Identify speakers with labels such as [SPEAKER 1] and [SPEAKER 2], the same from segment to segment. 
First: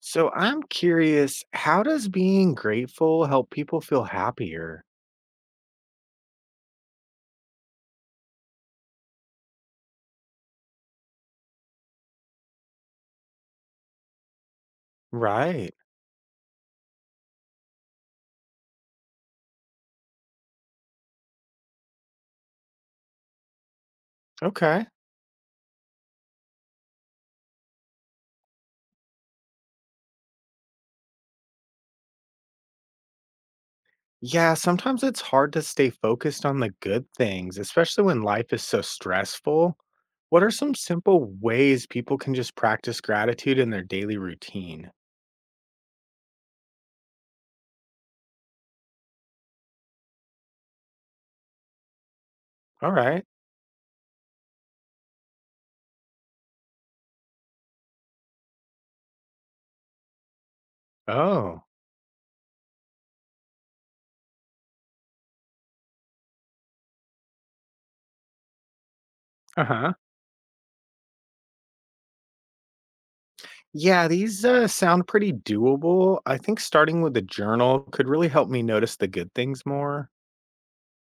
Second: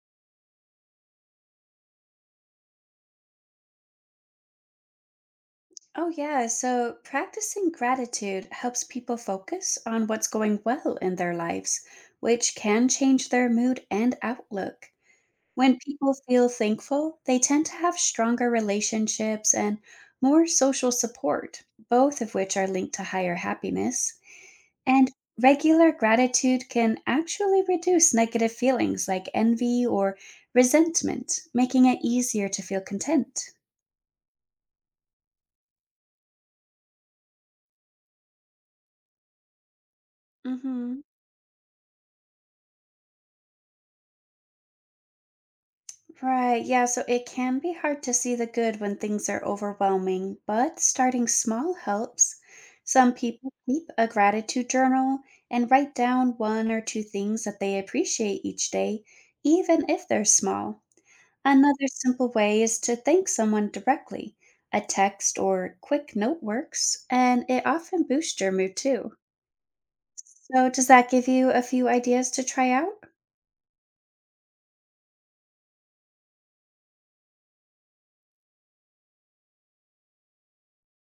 [SPEAKER 1] So I'm curious, how does being grateful help people feel happier?
[SPEAKER 2] Oh, yeah. So practicing gratitude helps people focus on what's going well in their lives, which can change their mood and outlook.
[SPEAKER 1] Right.
[SPEAKER 2] When people feel thankful, they tend to have stronger relationships and more social support, both of which are linked to higher happiness.
[SPEAKER 1] Okay.
[SPEAKER 2] And regular gratitude can actually reduce negative feelings like envy or resentment, making it easier to feel content.
[SPEAKER 1] Yeah, sometimes it's hard to stay focused on the good things, especially when life is so stressful. What are
[SPEAKER 2] Mm
[SPEAKER 1] some
[SPEAKER 2] hmm.
[SPEAKER 1] simple ways people can just practice gratitude in their daily routine?
[SPEAKER 2] Right, yeah, so it can be hard to see the good when things are overwhelming, but starting small helps.
[SPEAKER 1] All
[SPEAKER 2] Some
[SPEAKER 1] right.
[SPEAKER 2] people keep a gratitude journal and write down one or two things that they appreciate each day, even if they're small.
[SPEAKER 1] Oh.
[SPEAKER 2] Another simple way is to thank someone directly. A text or quick note works, and it often boosts your mood too.
[SPEAKER 1] Uh huh.
[SPEAKER 2] So, does that give you a few ideas to try out?
[SPEAKER 1] Yeah, these sound pretty doable. I think starting with a journal could really help me notice the good things more.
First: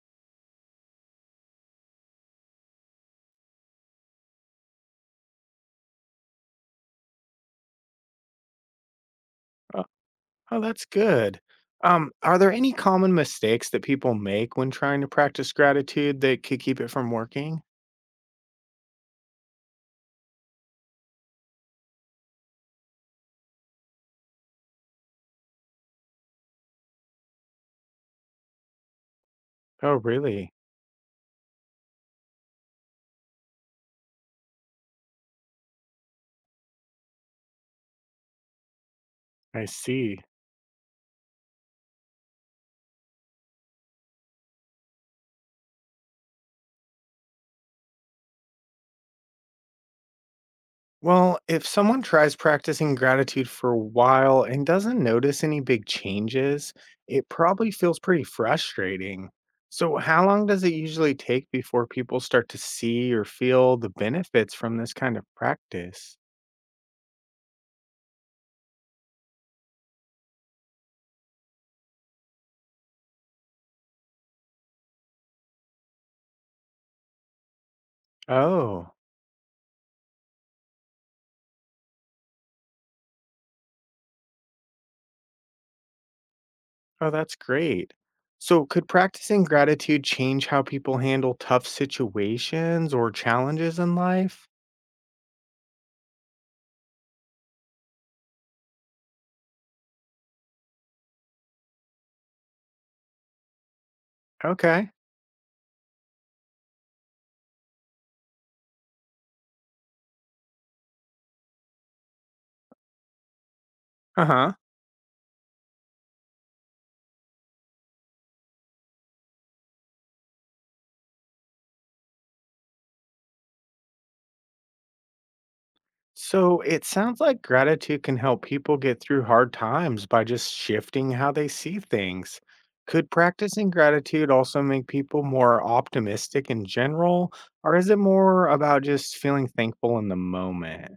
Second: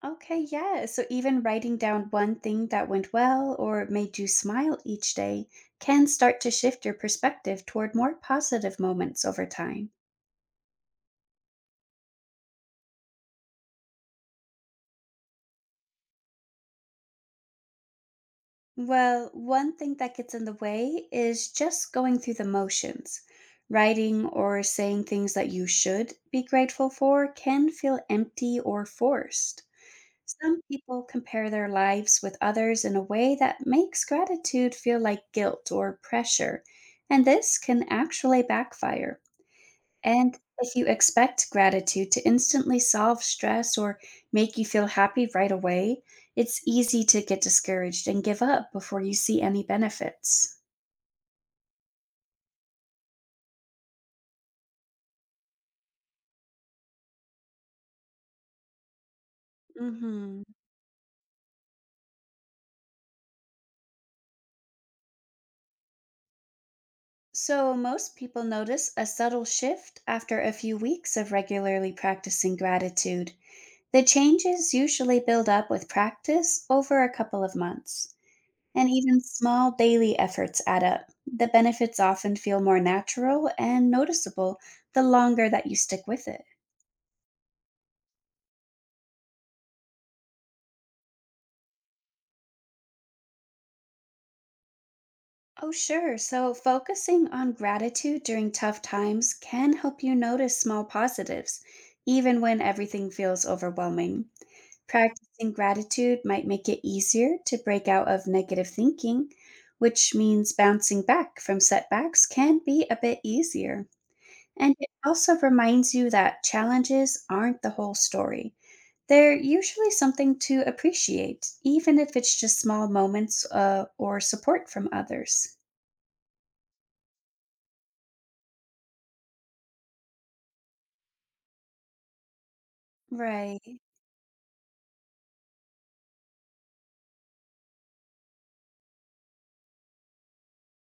[SPEAKER 2] Okay, yeah. So even writing down one thing that went well or made you smile each day can start to shift your perspective toward more positive moments over time.
[SPEAKER 1] Oh, that's good. Are there any common mistakes that people make when trying to practice gratitude that could keep it from working?
[SPEAKER 2] Well, one thing that gets in the way is just going through the motions. Writing or saying things that you should be grateful for can feel empty or forced.
[SPEAKER 1] Oh, really?
[SPEAKER 2] Some people compare their lives with others in a way that makes gratitude feel like guilt or pressure, and this can actually backfire.
[SPEAKER 1] I see.
[SPEAKER 2] And if you expect gratitude to instantly solve stress or make you feel happy right away, it's easy to get discouraged and give up before you see any benefits.
[SPEAKER 1] Well, if someone tries practicing gratitude for a while and doesn't notice any big changes, it probably feels pretty frustrating. So, how
[SPEAKER 2] Hmm.
[SPEAKER 1] long does it usually take before people start to see or feel the benefits from this kind of practice?
[SPEAKER 2] So, most people notice a subtle shift after a few weeks of regularly practicing gratitude. The changes usually build up with practice over a couple of months, and
[SPEAKER 1] Oh.
[SPEAKER 2] even small daily efforts add up. The benefits often feel more natural and noticeable the longer that you stick with it.
[SPEAKER 1] Oh, that's great. So, could practicing gratitude change how people handle tough situations or challenges in life?
[SPEAKER 2] Oh, sure. So, focusing on gratitude during tough times can help you notice small positives, even when everything feels overwhelming.
[SPEAKER 1] Okay.
[SPEAKER 2] Practicing gratitude might make it easier to break out of negative thinking, which means bouncing back from setbacks can be a bit easier.
[SPEAKER 1] Uh huh.
[SPEAKER 2] And it also reminds you that challenges aren't the whole story. They're usually something to appreciate, even if it's just small moments or support from others.
[SPEAKER 1] So, it sounds like gratitude can help people get through hard times by just shifting how they see things. Could practicing
[SPEAKER 2] Right.
[SPEAKER 1] gratitude also make people more optimistic in general, or is it more about just feeling thankful in the moment?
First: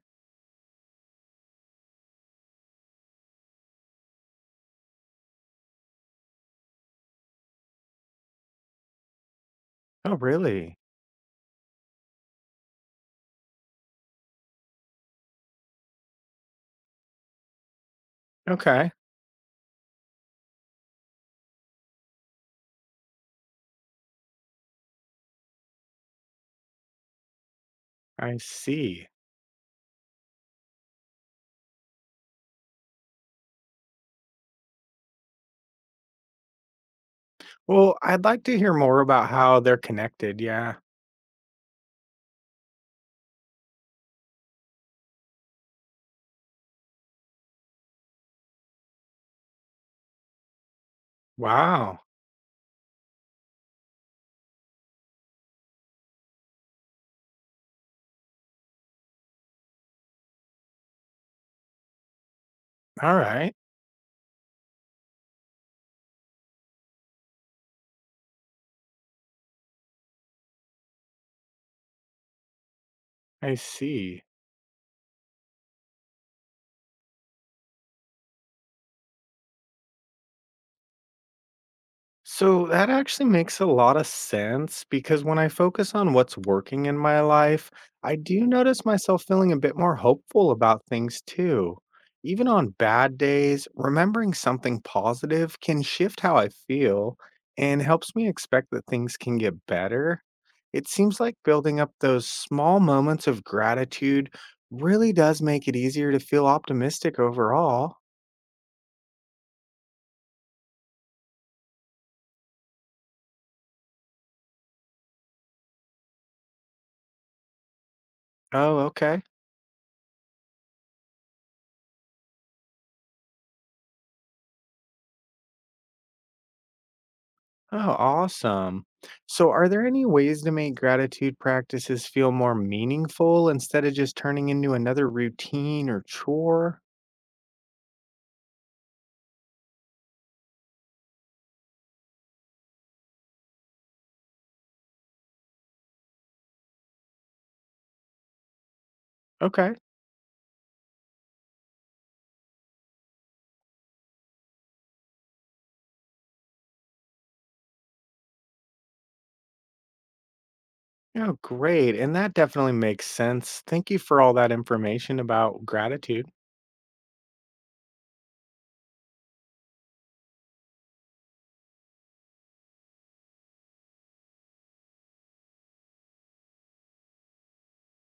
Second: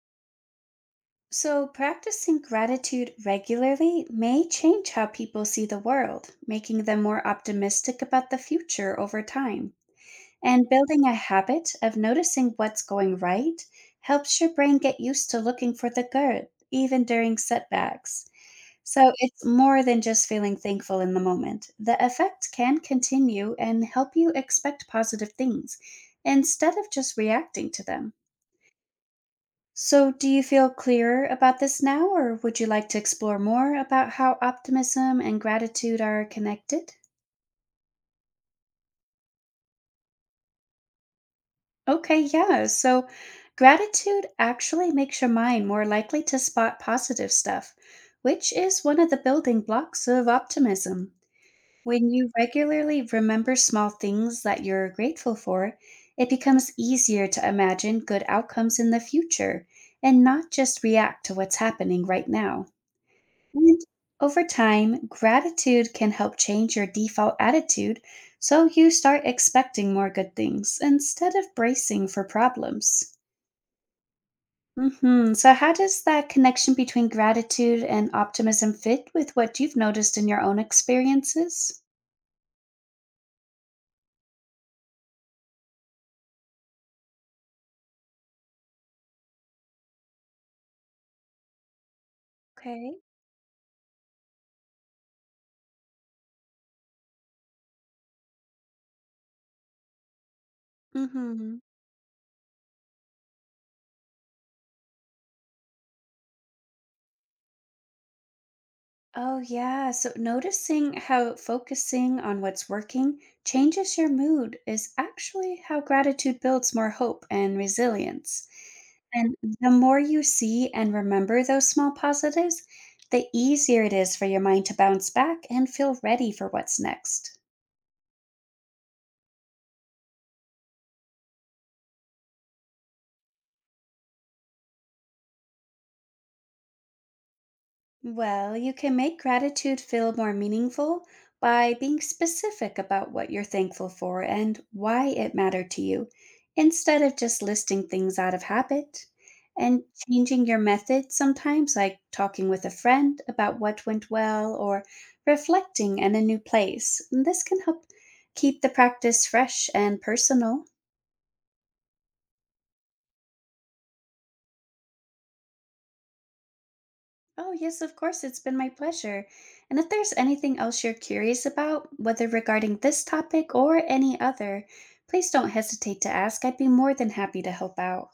[SPEAKER 2] So, practicing gratitude regularly may change how people see the world, making them more optimistic about the future over time.
[SPEAKER 1] Oh,
[SPEAKER 2] And
[SPEAKER 1] really?
[SPEAKER 2] building a habit of noticing what's going right helps your brain get used to looking for the good, even during setbacks.
[SPEAKER 1] Okay.
[SPEAKER 2] So, it's more than just feeling thankful in the moment. The effect can continue and help you expect positive things instead of just reacting to them.
[SPEAKER 1] I see.
[SPEAKER 2] So, do you feel clearer about this now, or would you like to explore more about how optimism and gratitude are connected?
[SPEAKER 1] Well, I'd like to hear more about how they're connected, yeah.
[SPEAKER 2] Okay, yeah. So, gratitude actually makes your mind more likely to spot positive stuff, which is one of the building blocks of optimism.
[SPEAKER 1] Wow,
[SPEAKER 2] When you regularly remember small things that you're grateful for, it becomes easier to imagine good outcomes in the future and not just react to what's happening right now.
[SPEAKER 1] alright,
[SPEAKER 2] And over time, gratitude can help change your default attitude so you start expecting more good things instead of bracing for problems.
[SPEAKER 1] I see.
[SPEAKER 2] Hmm. So, how does that connection between gratitude and optimism fit with what you've noticed in your own experiences?
[SPEAKER 1] So that actually makes a lot of sense because when I focus on what's working in my life, I do notice myself feeling a bit more hopeful about things too. Even on
[SPEAKER 2] Okay.
[SPEAKER 1] bad days, remembering something positive can shift how I feel and helps me expect that things can get better. It seems like
[SPEAKER 2] Hmm.
[SPEAKER 1] building up those small moments of gratitude really does make it easier to feel optimistic overall.
[SPEAKER 2] Oh, yeah. So noticing how focusing on what's working changes your mood is actually how gratitude builds more hope and resilience.
[SPEAKER 1] Oh, okay.
[SPEAKER 2] And the more you see and remember those small positives, the easier it is for your mind to bounce back and feel ready for what's next.
[SPEAKER 1] Oh, awesome. So, are there any ways to make gratitude practices feel more meaningful instead of just turning into another routine or chore?
[SPEAKER 2] Well, you can make gratitude feel more meaningful by being specific about what you're thankful for and why it mattered to you, instead of just listing things out of habit.
[SPEAKER 1] Okay.
[SPEAKER 2] And changing your method sometimes, like talking with a friend about what went well or reflecting in a new place. This can help keep the practice fresh and personal.
[SPEAKER 1] Oh, great. And that definitely makes sense. Thank you for all that information about gratitude.
[SPEAKER 2] Oh, yes, of course. It's been my pleasure. And if there's anything else you're curious about, whether regarding this topic or any other, please don't hesitate to ask. I'd be more than happy to help out.